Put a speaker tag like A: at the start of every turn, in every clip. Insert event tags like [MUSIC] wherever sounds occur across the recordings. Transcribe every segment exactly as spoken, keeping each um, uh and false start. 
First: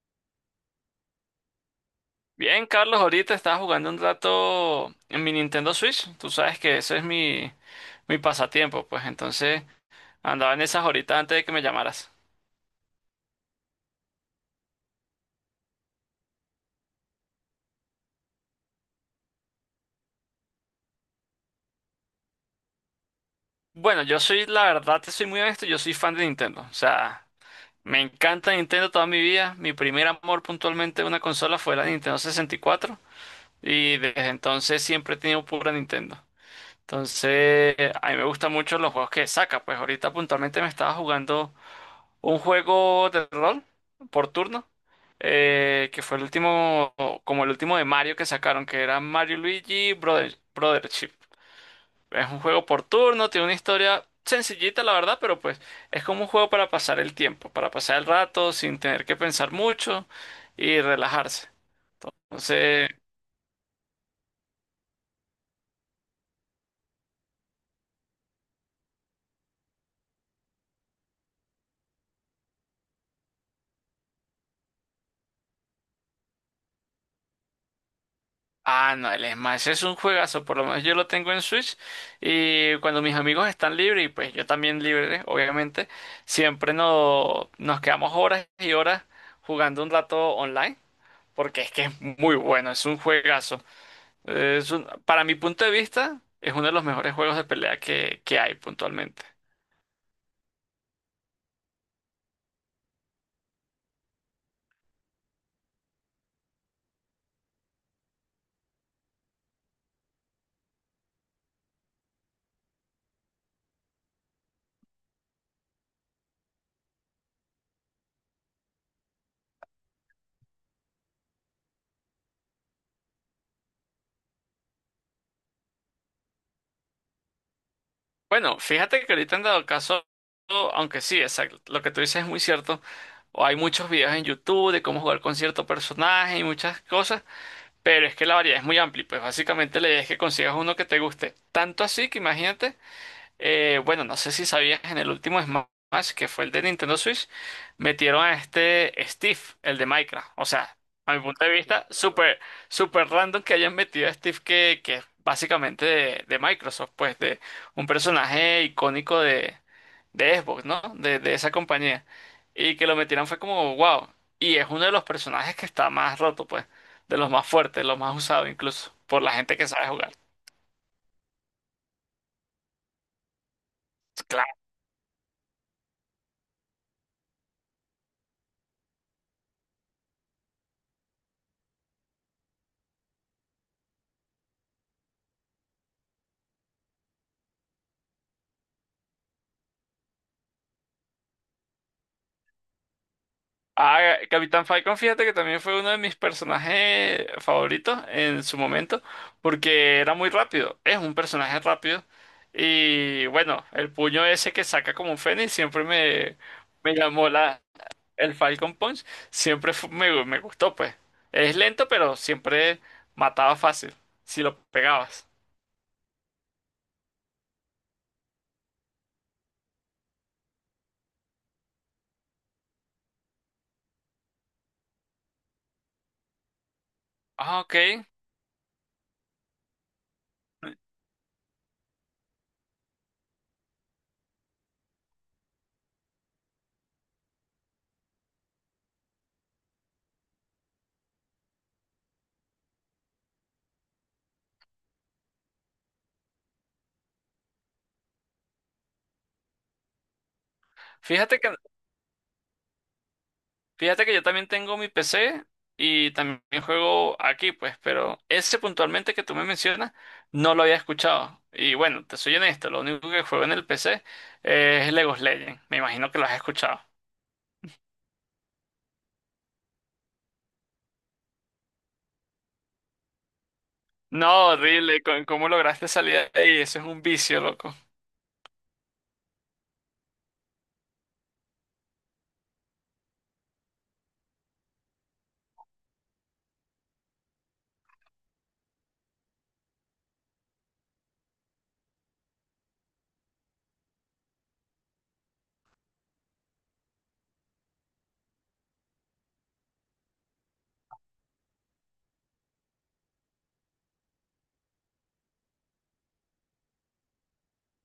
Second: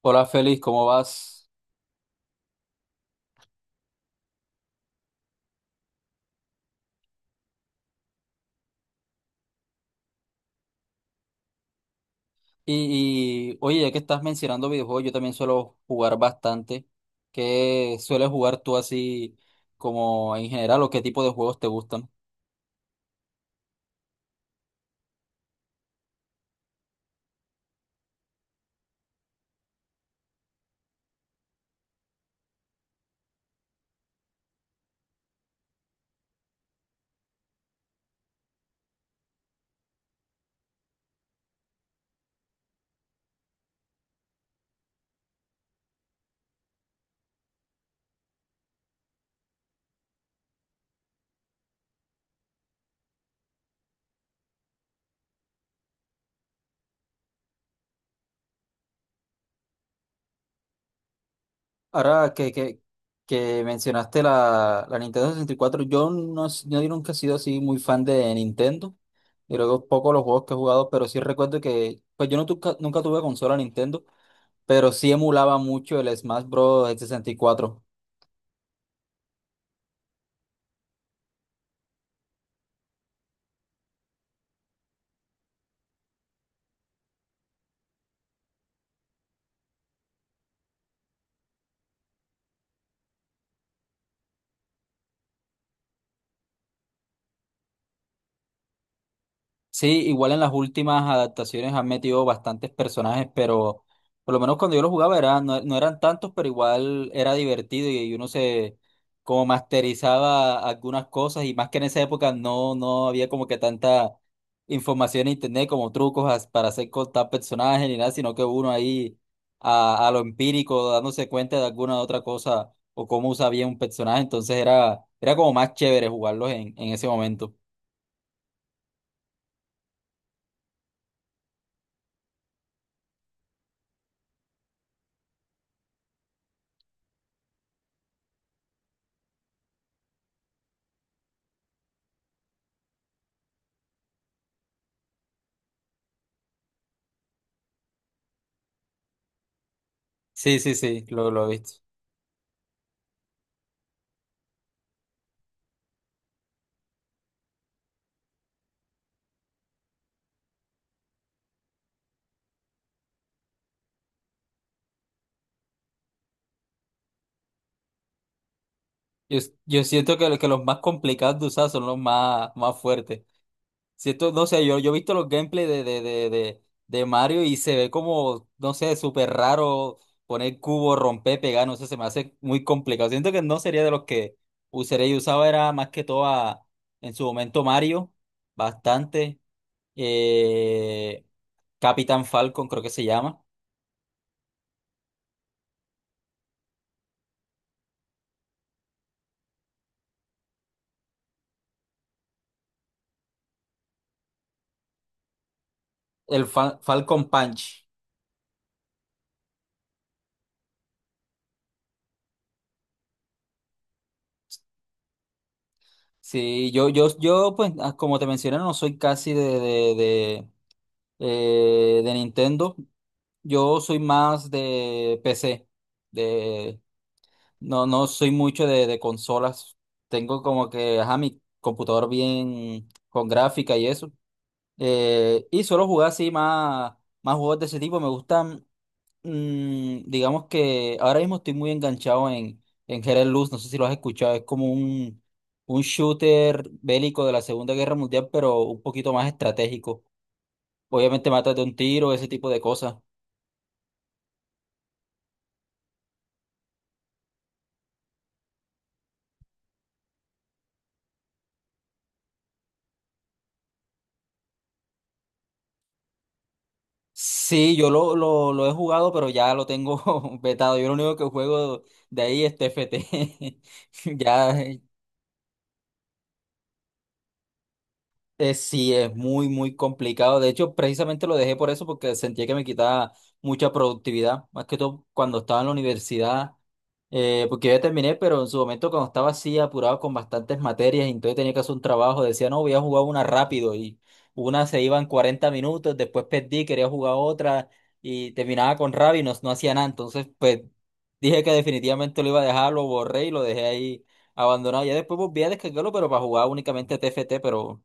A: Hola Félix, ¿cómo vas?
B: Bien, Carlos, ahorita estaba jugando un rato en mi Nintendo Switch. Tú sabes que eso es mi, mi pasatiempo, pues entonces andaba en esas horitas antes de que me llamaras.
A: Y, y, oye, ya que estás mencionando videojuegos, yo también suelo jugar bastante. ¿Qué sueles jugar tú así como en general o qué tipo de juegos te gustan?
B: Bueno, yo soy, la verdad, te soy muy honesto, yo soy fan de Nintendo. O sea, me encanta Nintendo toda mi vida. Mi primer amor puntualmente de una consola fue la Nintendo sesenta y cuatro y cuatro y desde entonces siempre he tenido pura Nintendo. Entonces, a mí me gustan mucho los juegos que saca. Pues ahorita puntualmente me estaba jugando un juego de rol por turno, eh, que fue el último, como el último de Mario que sacaron, que era Mario y Luigi Brother, Brothership. Es un juego por turno, tiene una historia sencillita, la verdad, pero pues es como un juego para pasar el tiempo, para pasar el rato sin tener que pensar mucho y relajarse.
A: Ahora que, que,
B: Entonces,
A: que mencionaste la, la Nintendo sesenta y cuatro, yo no, s- yo nunca he sido así muy fan de Nintendo. Y luego poco los juegos que he jugado, pero sí recuerdo que, pues yo no tuca- nunca tuve consola Nintendo, pero sí emulaba mucho el Smash Bros. Sesenta y cuatro.
B: ah, no, el Smash es un juegazo, por lo menos yo lo tengo en Switch y cuando mis amigos están libres y pues yo también libre, obviamente, siempre no- nos quedamos horas y horas jugando un rato online porque es que es muy bueno, es un juegazo. Es un- para mi punto de vista, es uno de los mejores juegos de pelea que, que hay puntualmente.
A: Sí, igual en las últimas adaptaciones han metido bastantes personajes, pero por lo menos cuando yo lo jugaba era, no, no eran tantos, pero igual era divertido y uno se como masterizaba algunas cosas y más que en esa época no, no había como que tanta información en internet como trucos as- para hacer con tal personaje ni nada, sino que uno ahí a, a lo empírico dándose cuenta de alguna otra cosa o cómo usa bien un personaje, entonces era, era como más chévere jugarlos en, en ese momento.
B: Bueno, fíjate que ahorita han dado caso, aunque sí, exacto, lo que tú dices es muy cierto. O hay muchos videos en YouTube de cómo jugar con cierto personaje y muchas cosas. Pero es que la variedad es muy amplia, y pues básicamente la idea es que consigas uno que te guste. Tanto así que imagínate, eh, bueno, no sé si sabías, en el último Smash, que fue el de Nintendo Switch, metieron a este Steve, el de Minecraft. O
A: Sí, sí,
B: sea,
A: sí,
B: a mi
A: lo,
B: punto
A: lo he
B: de
A: visto.
B: vista, súper, súper random que hayan metido a Steve, que, que es básicamente de, de Microsoft, pues de un personaje icónico de, de Xbox, ¿no? De, de esa compañía. Y que lo metieran fue como, wow. Y es uno de los personajes que está más roto, pues. De los más fuertes, los más usados incluso. Por la
A: Yo,
B: gente que
A: yo
B: sabe jugar.
A: siento que, que los más complicados de usar son los más, más fuertes. Siento, no
B: Claro.
A: sé, yo, yo he visto los gameplays de, de, de, de, de Mario y se ve como, no sé, súper raro poner cubo, romper, pegar, no sé, se me hace muy complicado. Siento que no sería de los que usaría. Yo usaba era más que todo a- en su momento Mario, bastante. Eh, Capitán Falcon creo que se llama.
B: Ah, Capitán Falcon, fíjate que también fue uno de mis personajes favoritos en su momento. Porque era muy rápido. Es un personaje rápido. Y bueno, el puño ese que saca como un fénix siempre me,
A: El Fa-
B: me
A: Falcon
B: llamó la,
A: Punch.
B: el Falcon Punch. Siempre fu- me, me gustó, pues. Es lento, pero siempre mataba fácil. Si lo pegabas.
A: Sí, yo, yo, yo, pues, ah, como te mencioné, no soy casi de, de, de, eh, de Nintendo. Yo soy más de P C. De,
B: Ah,
A: no,
B: ok.
A: no soy mucho de, de consolas. Tengo como que, ajá, mi computador bien con gráfica y eso. Eh, y suelo jugar así más, más juegos de ese tipo. Me gustan. Mm, digamos que ahora mismo estoy muy enganchado en, en Hero Luz, no sé si lo has escuchado, es como un, un shooter bélico de la Segunda Guerra Mundial, pero un poquito más estratégico. Obviamente
B: Fíjate que,
A: matas de un tiro, ese tipo de cosas.
B: fíjate que yo también tengo mi P C y también juego aquí, pues, pero ese puntualmente que tú me mencionas no lo había escuchado. Y bueno, te soy honesto, lo único que juego en el P C es League of Legends. Me imagino que lo has escuchado.
A: Sí, yo lo, lo, lo he jugado, pero ya lo tengo [LAUGHS] vetado. Yo lo único que juego de ahí es T F T. [LAUGHS]
B: No,
A: Ya,
B: horrible, con- ¿cómo lograste salir de ahí? Eso es un vicio, loco.
A: Eh, sí, es muy, muy complicado. De hecho, precisamente lo dejé por eso, porque sentía que me quitaba mucha productividad, más que todo cuando estaba en la universidad, eh, porque ya terminé, pero en su momento cuando estaba así apurado con bastantes materias, y entonces tenía que hacer un trabajo, decía, no, voy a jugar una rápido y una se iba en cuarenta minutos, después perdí, quería jugar otra y terminaba con rabia y no, no hacía nada. Entonces, pues dije que definitivamente lo iba a dejar, lo borré y lo dejé ahí abandonado. Ya después volví a descargarlo, pero para jugar únicamente T F T, pero...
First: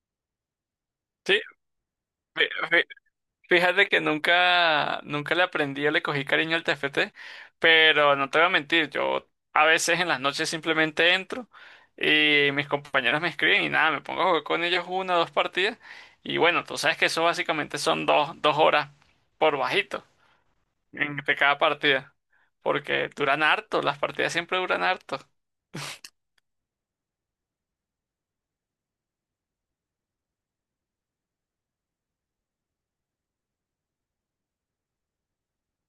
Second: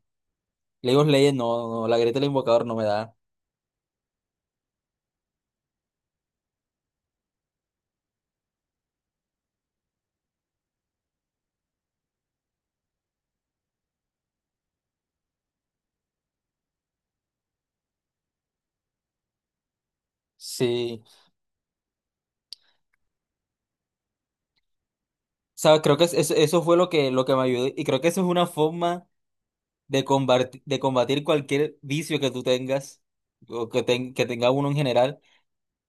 A: League of
B: Sí,
A: Legends, no, no, la grieta del invocador no me da.
B: fíjate que nunca, nunca le aprendí o le cogí cariño al T F T, pero no te voy a mentir, yo a veces en las noches simplemente entro y mis compañeros me escriben y nada, me pongo a jugar con ellos una o dos partidas y bueno, tú sabes que eso básicamente son dos, dos horas por bajito
A: Sí.
B: entre cada partida, porque duran harto, las partidas siempre duran harto.
A: Sabes, creo que es- es- eso fue lo que, lo que me ayudó. Y creo que eso es una forma de combatir, de combatir cualquier vicio que tú tengas, o que, ten- que tenga uno en general.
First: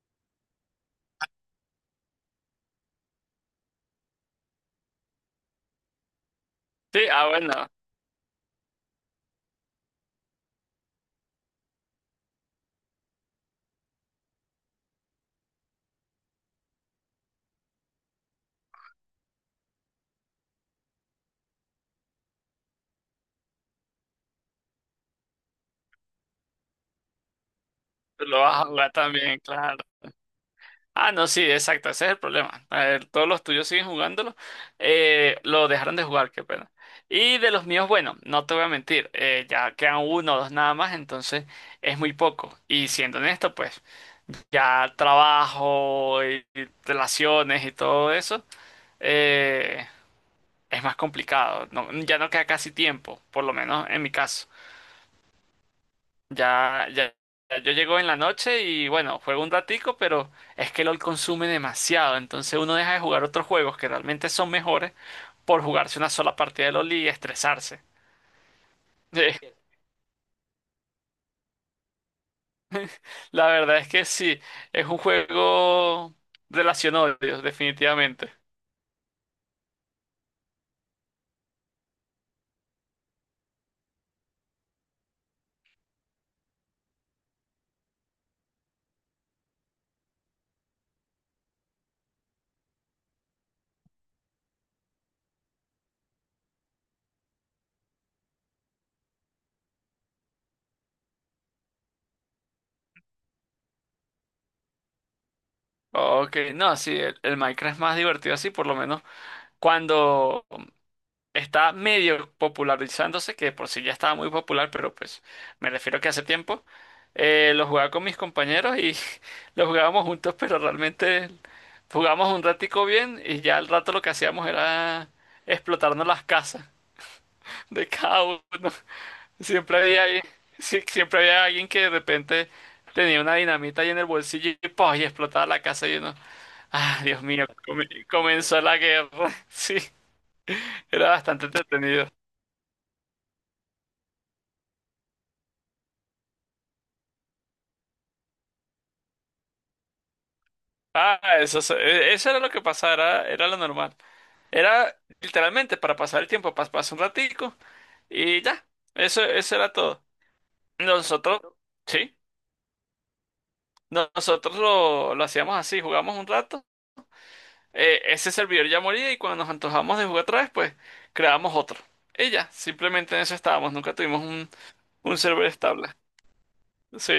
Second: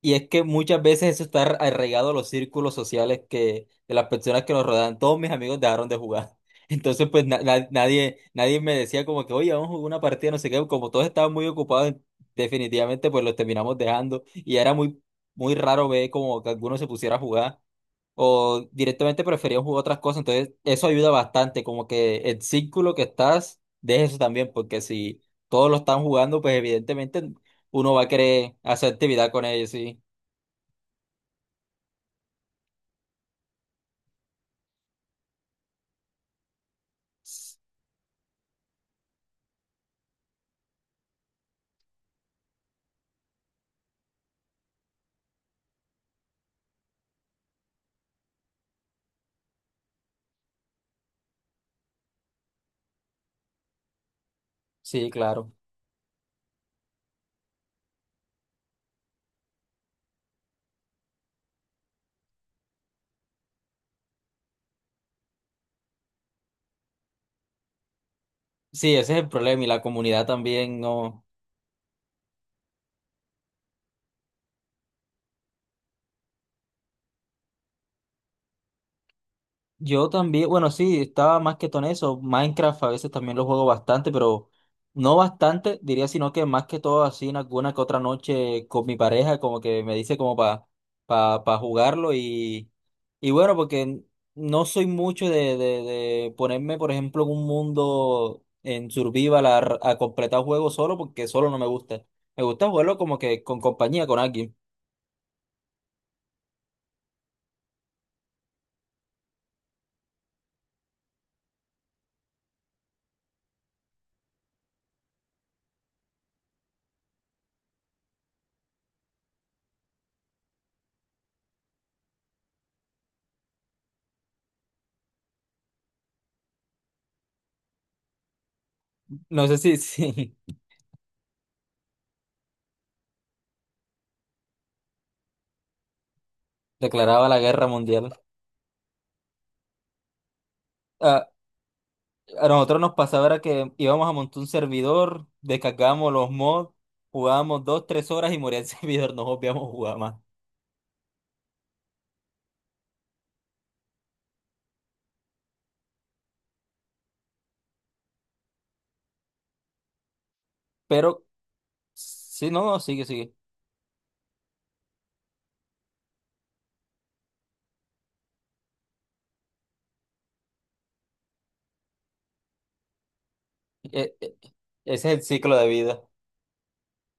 A: Y es que muchas veces eso está arraigado a los círculos sociales que, de las personas que nos rodean. Todos mis amigos dejaron de jugar. [LAUGHS]
B: Sí,
A: Entonces, pues
B: ah,
A: na- na-
B: bueno,
A: nadie, nadie me decía como que, oye, vamos a jugar una partida, no sé qué. Como todos estaban muy ocupados, definitivamente, pues los terminamos dejando. Y era muy, muy raro ver como que alguno se pusiera a jugar. O directamente preferían jugar otras cosas. Entonces, eso ayuda bastante. Como que el círculo que estás, deja eso también. Porque si todos lo están jugando, pues evidentemente uno va a
B: tú lo
A: querer
B: vas a jugar
A: hacer actividad
B: también,
A: con ellos,
B: claro.
A: sí.
B: Ah, no, sí, exacto, ese es el problema. A ver, todos los tuyos siguen jugándolo. Eh, lo dejaron de jugar, qué pena. Y de los míos, bueno, no te voy a mentir, eh, ya quedan uno o dos nada más, entonces es muy poco. Y siendo honesto, pues ya trabajo y y relaciones y todo eso, eh, es más complicado. No- ya no queda casi tiempo, por lo menos en mi caso.
A: Sí, claro.
B: Ya, ya, ya, yo llego en la noche y bueno, juego un ratico, pero es que LOL consume demasiado, entonces uno deja de jugar otros juegos que realmente son mejores por jugarse una sola partida de LOL y estresarse.
A: Sí, ese es el
B: [LAUGHS]
A: problema y la comunidad también, no.
B: La verdad es que sí, es un juego relación odios, definitivamente.
A: Yo también, bueno, sí, estaba más que todo en eso. Minecraft a veces también lo juego bastante, pero no bastante, diría, sino que más que todo así en alguna que otra noche con mi pareja, como que me dice como para pa, pa pa jugarlo y, y bueno, porque no soy mucho de, de, de ponerme, por ejemplo, en un mundo en survival a, a completar juegos solo porque solo no me gusta. Me gusta jugarlo como que con compañía, con alguien.
B: Ok, no, sí, el, el Minecraft es más divertido así, por lo menos cuando está medio popularizándose, que de por sí ya estaba muy popular, pero pues me refiero que hace tiempo eh, lo jugaba con mis compañeros y [LAUGHS] lo jugábamos juntos, pero realmente jugábamos un ratico bien y ya al rato lo que hacíamos era explotarnos las casas [LAUGHS] de cada uno.
A: No sé si,
B: Siempre había, alguien-
A: si
B: sí, siempre había alguien que de repente tenía una dinamita ahí en el bolsillo y, ¡pah!, y explotaba la casa y uno,
A: [LAUGHS]
B: ah, Dios
A: declaraba la
B: mío,
A: guerra
B: come-
A: mundial.
B: comenzó la guerra. [LAUGHS] Sí, era
A: A,
B: bastante entretenido.
A: a nosotros nos pasaba era que íbamos a montar un servidor, descargábamos los mods, jugábamos dos, tres horas y moría el [LAUGHS] servidor, nos obviamos jugar más.
B: Ah, eso, es- e- eso era lo que pasaba, era, era lo normal. Era literalmente para pasar el tiempo, pas- pasar un ratico y ya. Eso, eso era todo.
A: Pero,
B: Nosotros, sí,
A: sí, no, no, sigue, sigue.
B: nosotros lo, lo hacíamos así, jugamos un rato, eh, ese servidor ya moría y cuando nos antojamos de jugar otra vez, pues creamos otro. Y ya, simplemente en eso estábamos, nunca
A: E-
B: tuvimos
A: e-
B: un,
A: ese
B: un
A: es el
B: server
A: ciclo de
B: estable.
A: vida.
B: Sí.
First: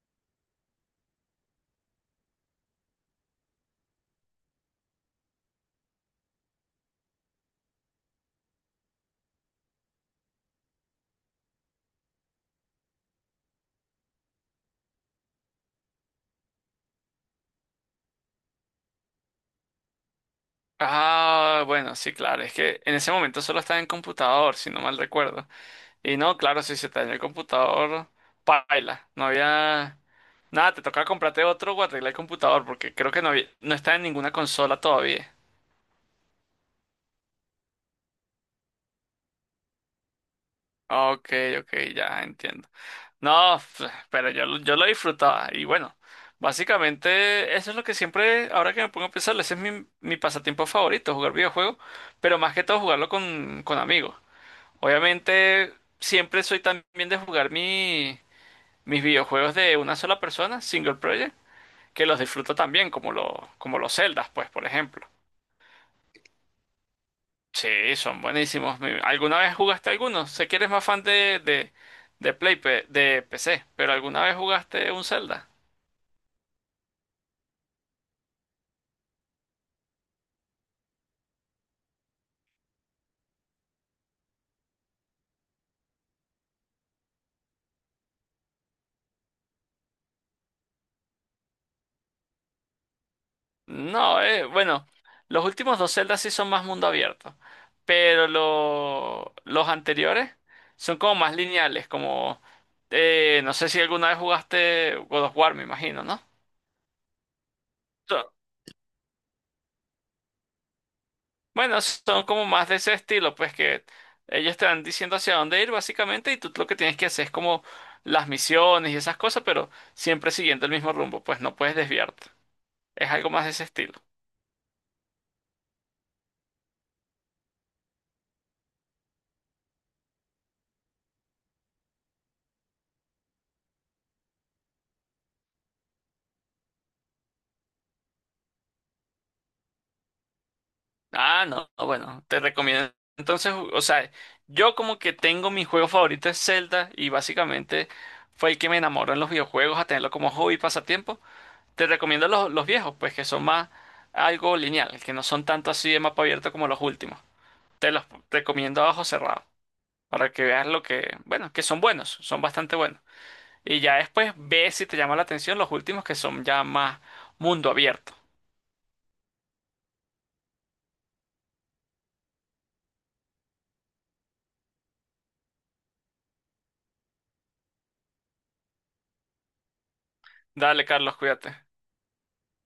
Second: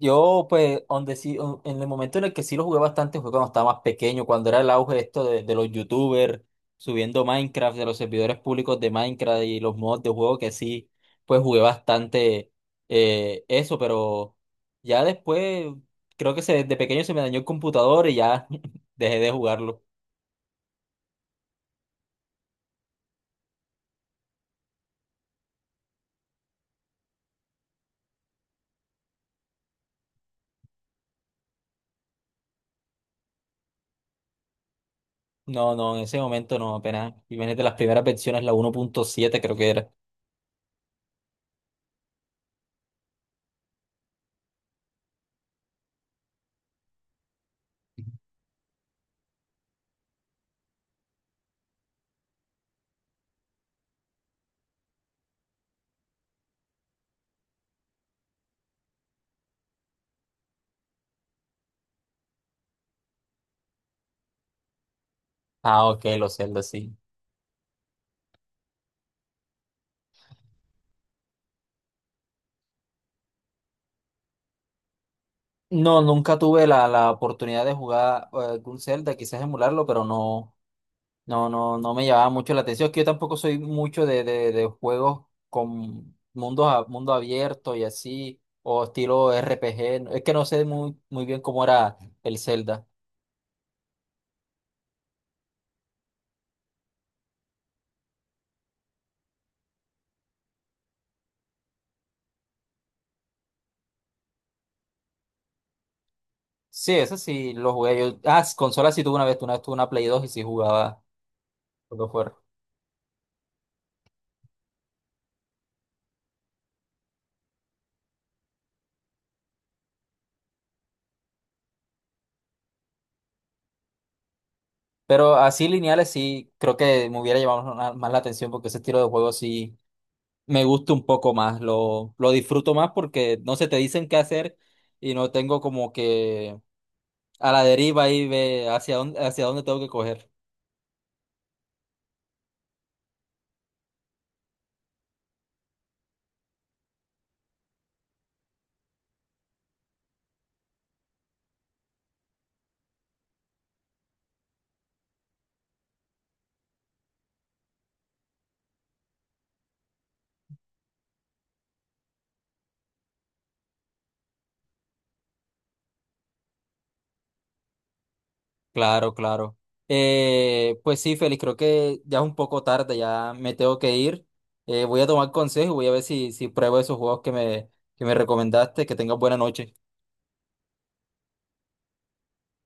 A: Yo, pues, donde sí, o- en el momento en el que sí lo jugué bastante fue cuando estaba más pequeño, cuando era el auge esto de, de los youtubers subiendo Minecraft, de los servidores públicos de Minecraft y los mods de juego que sí, pues jugué bastante eh, eso, pero ya después creo que se, desde pequeño se me dañó el computador y ya [LAUGHS] dejé de jugarlo.
B: Ah, bueno, sí, claro, es que en ese momento solo estaba en computador, si no mal recuerdo. Y no, claro, si se te dañó el computador, paila. No había. Nada, te toca comprarte otro o arreglar el computador porque creo que no había. No está en ninguna consola todavía.
A: No, no, en ese momento no, apenas, imagínate las primeras versiones, la uno punto siete creo que era.
B: Ok, ok, ya entiendo. No, f- pero yo, lo- yo lo disfrutaba. Y bueno, básicamente eso es lo que siempre, ahora que me pongo a pensar, ese es mi, mi pasatiempo favorito, jugar videojuegos, pero más que todo jugarlo con, con amigos. Obviamente, siempre soy también de jugar mi, mis videojuegos de una sola persona, single player, que los disfruto también, como, los como los Zeldas, pues, por ejemplo.
A: Ah, ok, los Zelda, sí.
B: Sí, son buenísimos. Mi- ¿Alguna vez jugaste alguno? Sé que eres más fan de, de, de Play, pe- de P C, pero ¿alguna vez jugaste un Zelda?
A: No, nunca tuve la, la oportunidad de jugar eh, algún Zelda, quizás emularlo, pero no, no, no, no me llamaba mucho la atención. Es que yo tampoco soy mucho de, de, de juegos con mundos a- mundo abierto y así, o estilo R P G. Es que no sé muy, muy bien cómo era el Zelda.
B: No, eh, bueno, los últimos dos Zeldas sí son más mundo abierto, pero lo- los anteriores son como más lineales, como, eh, no sé si alguna vez jugaste God of War, me imagino, ¿no?
A: Sí, eso sí lo jugué yo. Ah, s- consola sí tuve una vez, una vez tuve una Play dos y sí jugaba
B: Bueno,
A: lo que
B: son
A: fuera.
B: como más de ese estilo, pues que ellos te van diciendo hacia dónde ir básicamente y tú lo que tienes que hacer es como las misiones y esas cosas, pero siempre siguiendo el mismo rumbo, pues no puedes desviarte. Es algo más de ese estilo.
A: Pero así lineales sí, creo que me hubiera llamado más más la atención porque ese estilo de juego sí me gusta un poco más, lo, lo disfruto más porque no se te dicen qué hacer y no tengo como que a la deriva y ve hacia dónde, hacia dónde tengo que coger.
B: Ah, no, no, bueno, te recomiendo. Entonces, o sea, yo como que tengo mi juego favorito es Zelda y básicamente fue el que me enamoró en los videojuegos a tenerlo como hobby y pasatiempo. Te recomiendo los, los viejos, pues que son más algo lineal, que no son tanto así de mapa abierto como los últimos. Te los recomiendo a ojo cerrado para que veas lo que, bueno, que son buenos, son bastante buenos. Y ya después ve si te llama la atención los últimos que son ya más mundo abierto.
A: Claro, claro. Eh, pues sí, Félix, creo que ya es un poco tarde, ya me tengo que ir. Eh, voy a tomar consejo y voy a ver si, si pruebo esos juegos que me, que me recomendaste. Que tengas buena noche.
B: Dale, Carlos, cuídate.